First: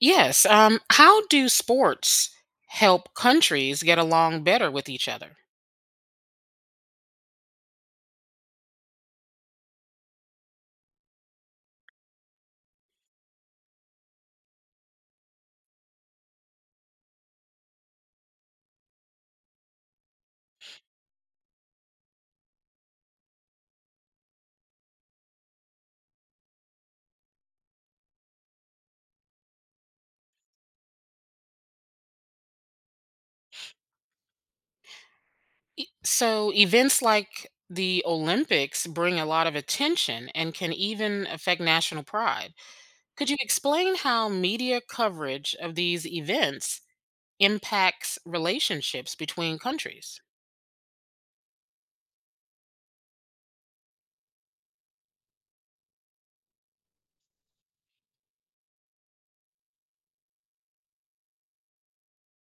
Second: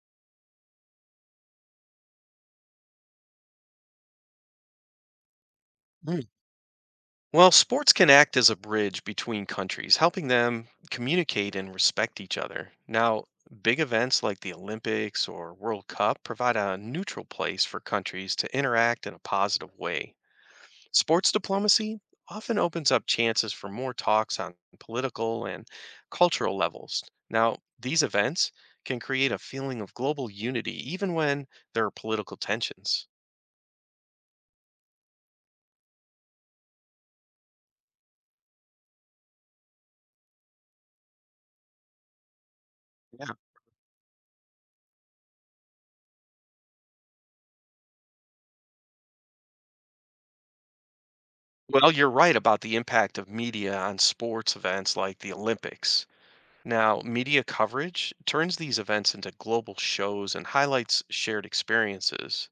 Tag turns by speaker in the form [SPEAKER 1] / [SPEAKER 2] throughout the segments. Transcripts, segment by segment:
[SPEAKER 1] Yes. How do sports help countries get along better with each other?
[SPEAKER 2] Mm. Well, sports can act as a bridge between countries, helping them communicate and respect each other. Now, big events like the Olympics or World Cup provide a neutral place for countries to interact in a positive way. Sports diplomacy often opens up chances for more talks on political and cultural levels. Now, these events can create a feeling of global unity even when there are political tensions.
[SPEAKER 1] So, events like the Olympics bring a lot of attention and can even affect national pride. Could
[SPEAKER 2] Yeah.
[SPEAKER 1] you explain how media coverage of these events impacts relationships between countries?
[SPEAKER 2] Well, you're right about the impact of media on sports events like the Olympics. Now, media coverage turns these events into global shows and highlights shared experiences.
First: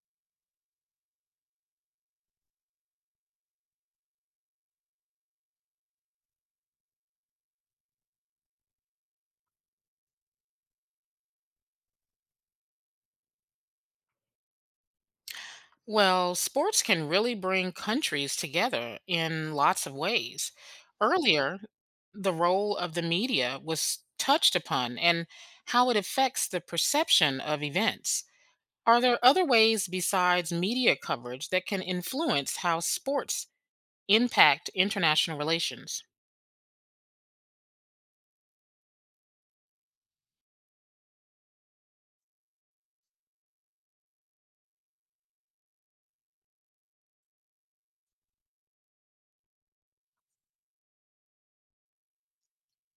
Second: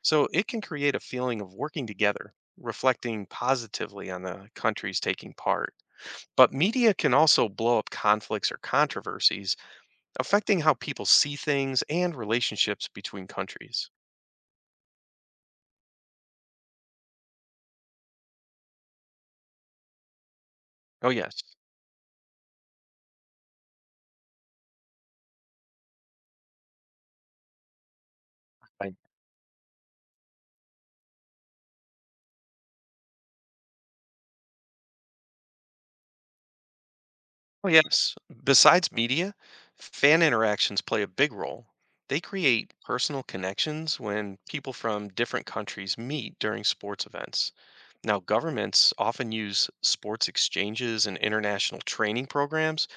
[SPEAKER 2] So it can create a feeling of working together, reflecting positively on the countries taking part. But media can also blow up conflicts or controversies, affecting how people see things and relationships between countries.
[SPEAKER 1] Well, sports can really bring countries together in lots of ways.
[SPEAKER 2] Oh, yes.
[SPEAKER 1] Earlier, the role of the media was touched upon and how it affects the perception of events.
[SPEAKER 2] I,
[SPEAKER 1] Are there other ways besides media coverage that can influence how sports impact international relations?
[SPEAKER 2] Oh, yes. Besides media, fan interactions play a big role. They create personal connections when people from different countries meet during sports events. Now, governments often use sports exchanges and international training programs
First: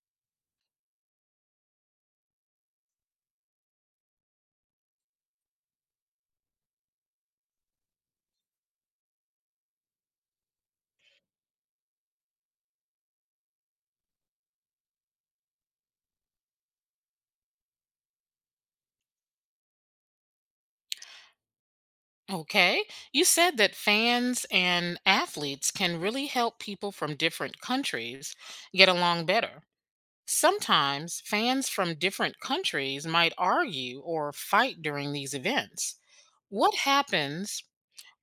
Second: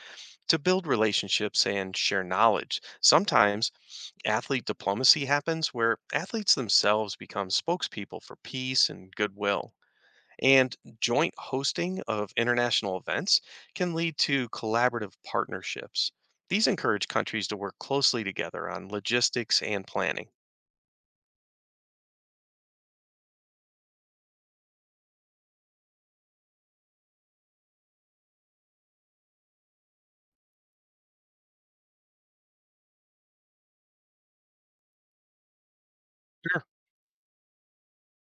[SPEAKER 2] to build relationships and share knowledge. Sometimes athlete diplomacy happens where athletes themselves become spokespeople for peace and goodwill. And joint hosting of international events can lead to collaborative partnerships. These encourage countries to work closely together on logistics and planning.
[SPEAKER 1] Okay, you said that fans and athletes can really help people from different countries get along better. Sometimes fans from different countries might argue or fight during these events. What happens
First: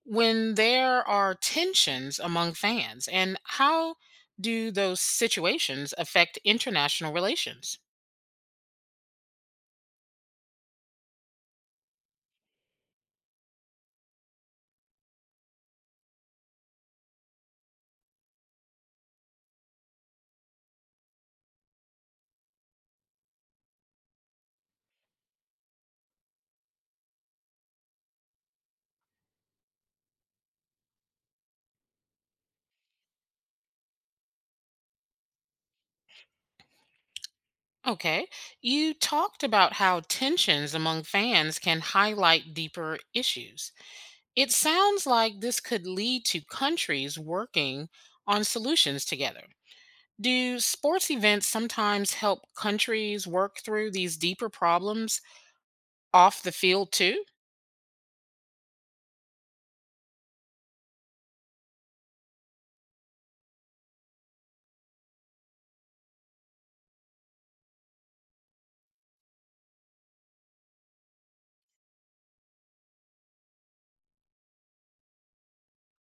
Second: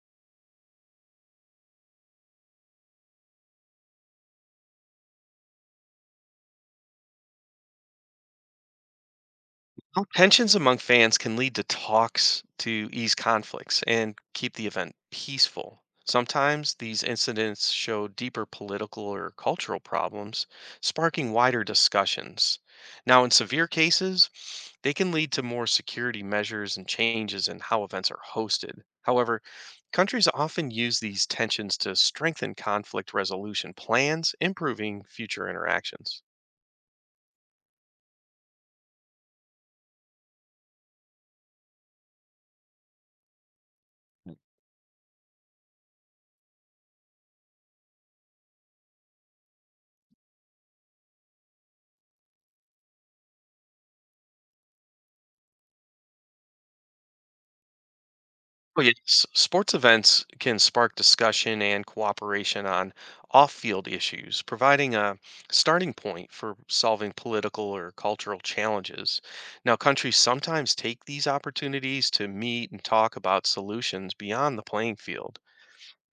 [SPEAKER 1] when there are tensions among fans, and how do those situations affect international relations?
[SPEAKER 2] Well, tensions among fans can lead to talks to ease conflicts and keep the event peaceful. Sometimes these incidents show deeper political or cultural problems, sparking wider discussions. Now, in severe cases, they can lead to more security measures and changes in how events are hosted. However, countries often use these tensions to strengthen conflict resolution plans, improving future interactions.
[SPEAKER 1] Okay, you talked about how tensions among fans can highlight deeper issues. It sounds like this could lead to countries working on solutions together. Do sports events sometimes help countries work through these deeper problems off the field too?
[SPEAKER 2] Oh, yeah. Sports events can spark discussion and cooperation on off field issues, providing a starting point for solving political or cultural challenges. Now, countries sometimes take these opportunities to meet and talk about solutions beyond the playing field.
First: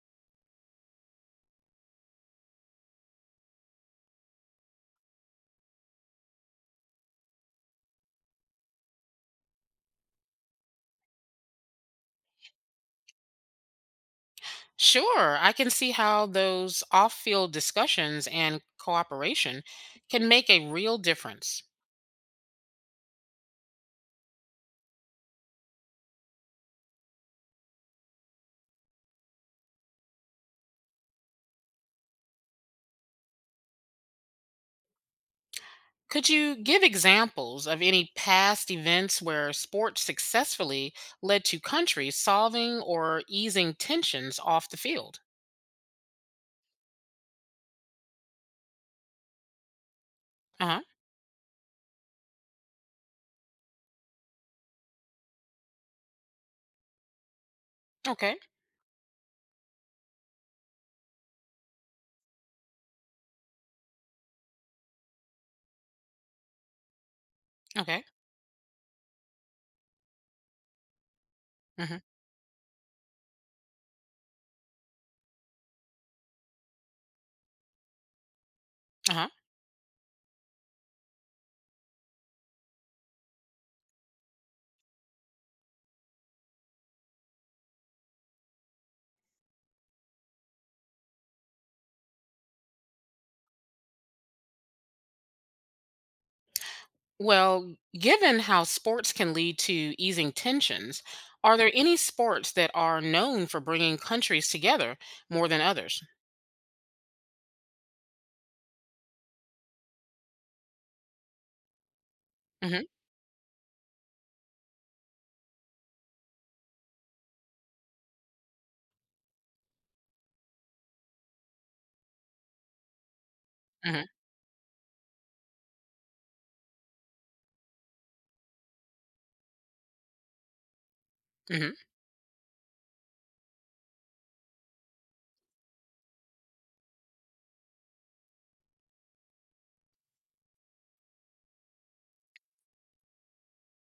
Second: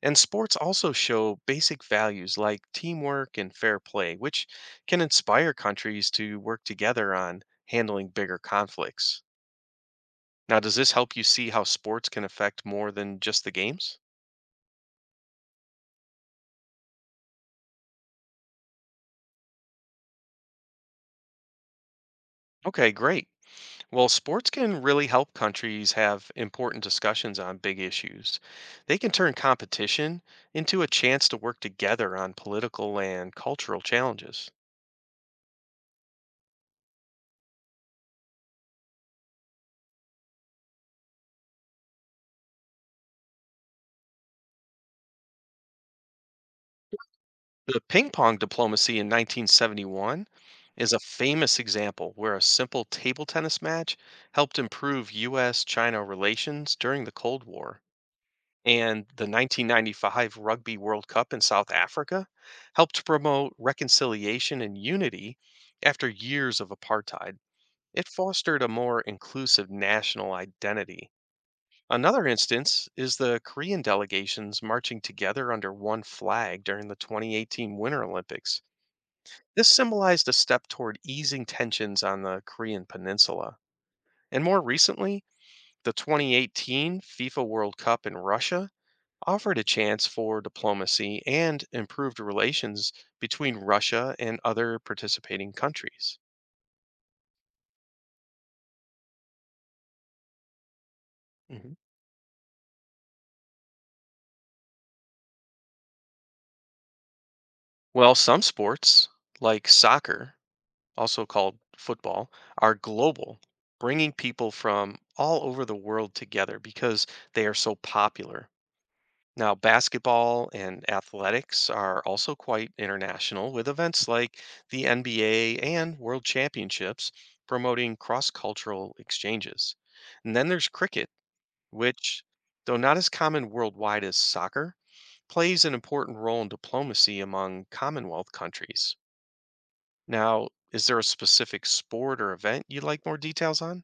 [SPEAKER 2] And sports also show basic values like teamwork and fair play, which can inspire countries to work together on handling bigger conflicts. Now, does this help you see how sports can affect more than just the games?
[SPEAKER 1] Sure, I can see how those off field discussions and cooperation can make a real difference.
[SPEAKER 2] Okay, great. Well, sports can really help countries have important discussions on big issues. They can turn competition into a chance to work together on political and cultural challenges.
[SPEAKER 1] Could you give examples of any past events where sports successfully led to countries solving or easing tensions off the field?
[SPEAKER 2] The ping pong diplomacy in 1971
[SPEAKER 1] Uh huh.
[SPEAKER 2] is a famous example where a simple table tennis match helped improve US China relations during the Cold War.
[SPEAKER 1] Okay.
[SPEAKER 2] And the 1995 Rugby World Cup in South Africa helped promote reconciliation and unity after years of apartheid.
[SPEAKER 1] Okay.
[SPEAKER 2] It fostered a more inclusive national identity.
[SPEAKER 1] Mm-hmm.
[SPEAKER 2] Another instance is the Korean delegations marching together under one flag during the 2018 Winter Olympics.
[SPEAKER 1] Uh huh.
[SPEAKER 2] This symbolized a step toward easing tensions on the Korean peninsula. And more recently, the 2018 FIFA World Cup in Russia offered a chance for diplomacy and improved relations between Russia and other participating countries.
[SPEAKER 1] Well, given how sports can lead to easing tensions, are there
[SPEAKER 2] Mhm.
[SPEAKER 1] any sports that are known for bringing countries together more than others?
[SPEAKER 2] Well, some sports, like soccer, also called football, are
[SPEAKER 1] Hmm.
[SPEAKER 2] global, bringing people from all over the world together because they are so popular. Now, basketball and athletics are also quite international, with events
[SPEAKER 1] Hmm.
[SPEAKER 2] like the NBA and World Championships promoting cross cultural exchanges. And then there's cricket,
[SPEAKER 1] Hmm.
[SPEAKER 2] which, though not as common worldwide as soccer, plays an important role in diplomacy among Commonwealth countries. Now, is there a specific sport or event you'd like more details on?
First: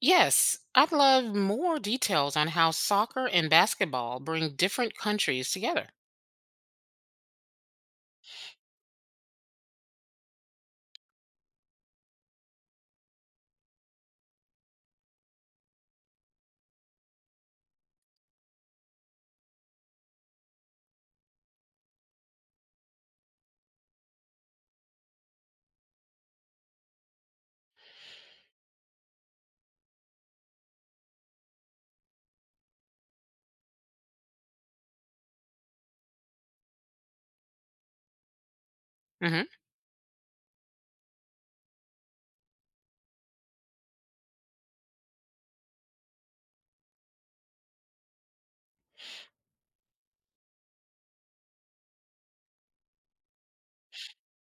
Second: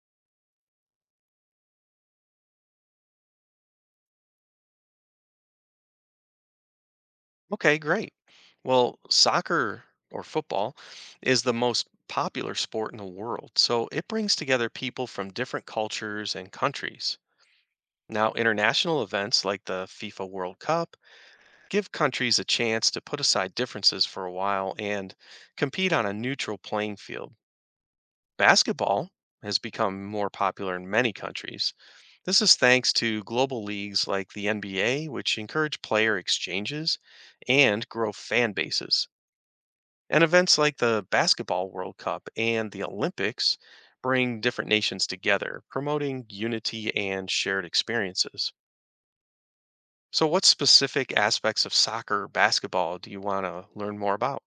[SPEAKER 1] Yes, I'd love more details on how soccer and basketball bring different countries together.
[SPEAKER 2] Okay, great. Well, soccer or football is the most popular sport in the world, so it brings together people from different cultures and countries. Now, international events like the FIFA World Cup give countries a chance to put aside differences for a while and compete on a neutral playing field. Basketball has become more popular in many countries. This is thanks to global leagues like the NBA, which encourage player exchanges and grow fan bases.
[SPEAKER 1] Hmm.
[SPEAKER 2] And events like the Basketball World Cup and the Olympics bring different nations together, promoting unity and shared experiences. So, what specific aspects of soccer or basketball do you want to learn more about?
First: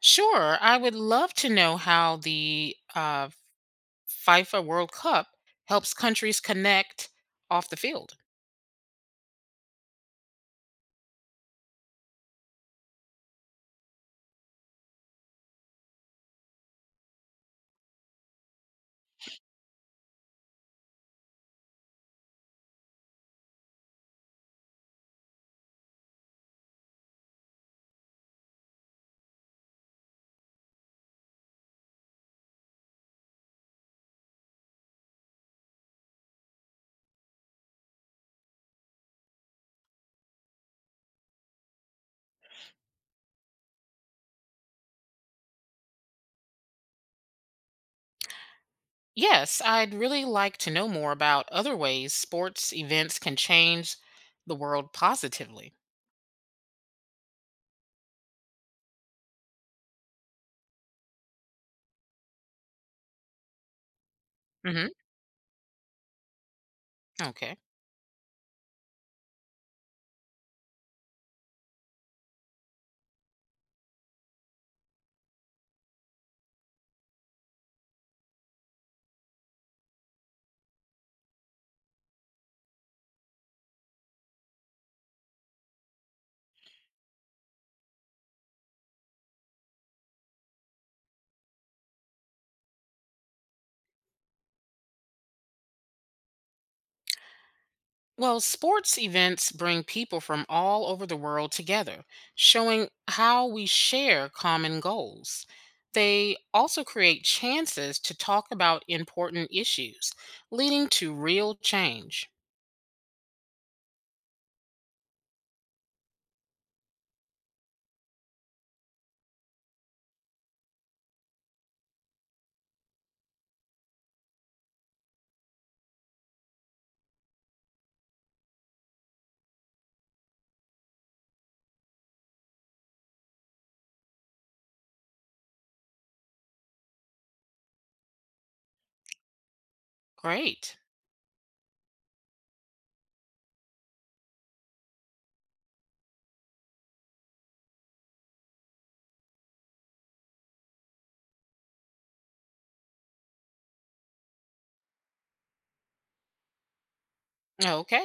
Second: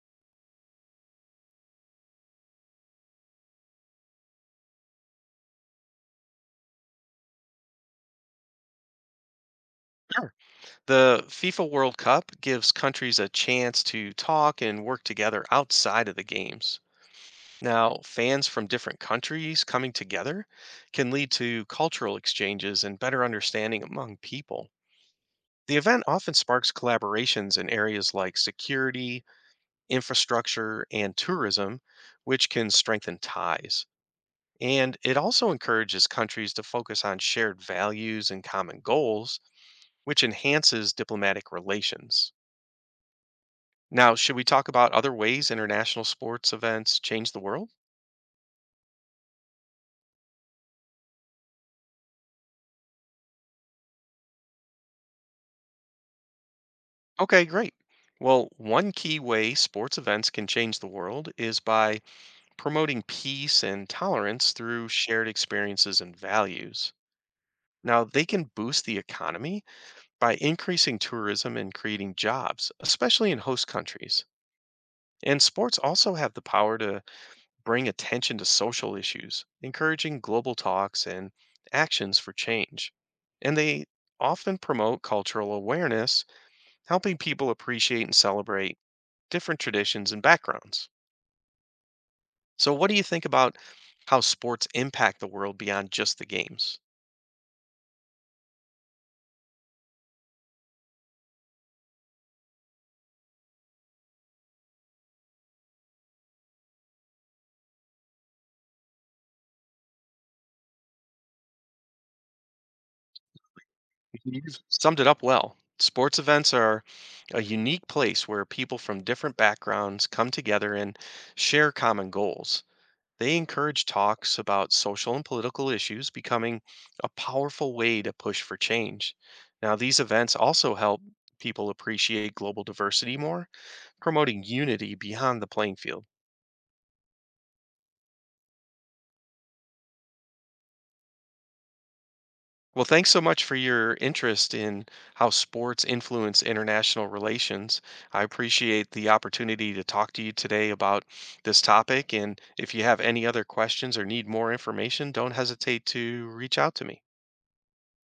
[SPEAKER 1] Sure, I would love to know how the FIFA World Cup helps countries connect off the field.
[SPEAKER 2] Sure. The FIFA World Cup gives countries a chance to talk and work together outside of the games. Now, fans from different countries coming together can lead to cultural exchanges and better understanding among people. The event often sparks collaborations in areas like security, infrastructure, and tourism, which can strengthen ties. And it also encourages countries to focus on shared values and common goals, which enhances diplomatic relations. Now, should we talk about other ways international sports events change the world?
[SPEAKER 1] Yes, I'd really like to know more about other ways sports events can change the world positively.
[SPEAKER 2] Okay, great. Well, one key way sports events can change the world is by promoting peace and tolerance
[SPEAKER 1] Hmm.
[SPEAKER 2] through shared experiences and values.
[SPEAKER 1] Okay.
[SPEAKER 2] Now, they can boost the economy by increasing tourism and creating jobs, especially in host countries. And sports also have the power to bring attention to social issues, encouraging global talks and actions for change. And they often promote cultural awareness, helping people appreciate and celebrate different traditions and backgrounds. So, what do you think about how sports impact the world beyond just the games?
[SPEAKER 1] Well, sports events bring people from all over the world together, showing how we share common goals. They also create chances to talk about important issues, leading to real change.
[SPEAKER 2] You've summed it up well. Sports events are a unique place where people from different backgrounds come together and share common goals. They encourage talks about social and political issues, becoming a powerful way to push for change. Now, these events also help people appreciate global diversity more, promoting unity beyond the playing field.
[SPEAKER 1] Great.
[SPEAKER 2] Well, thanks so much for your interest in how sports influence international relations. I appreciate the opportunity to talk to you today about this topic. And if you have any other questions or need more information, don't hesitate to reach out to me.
[SPEAKER 1] Okay.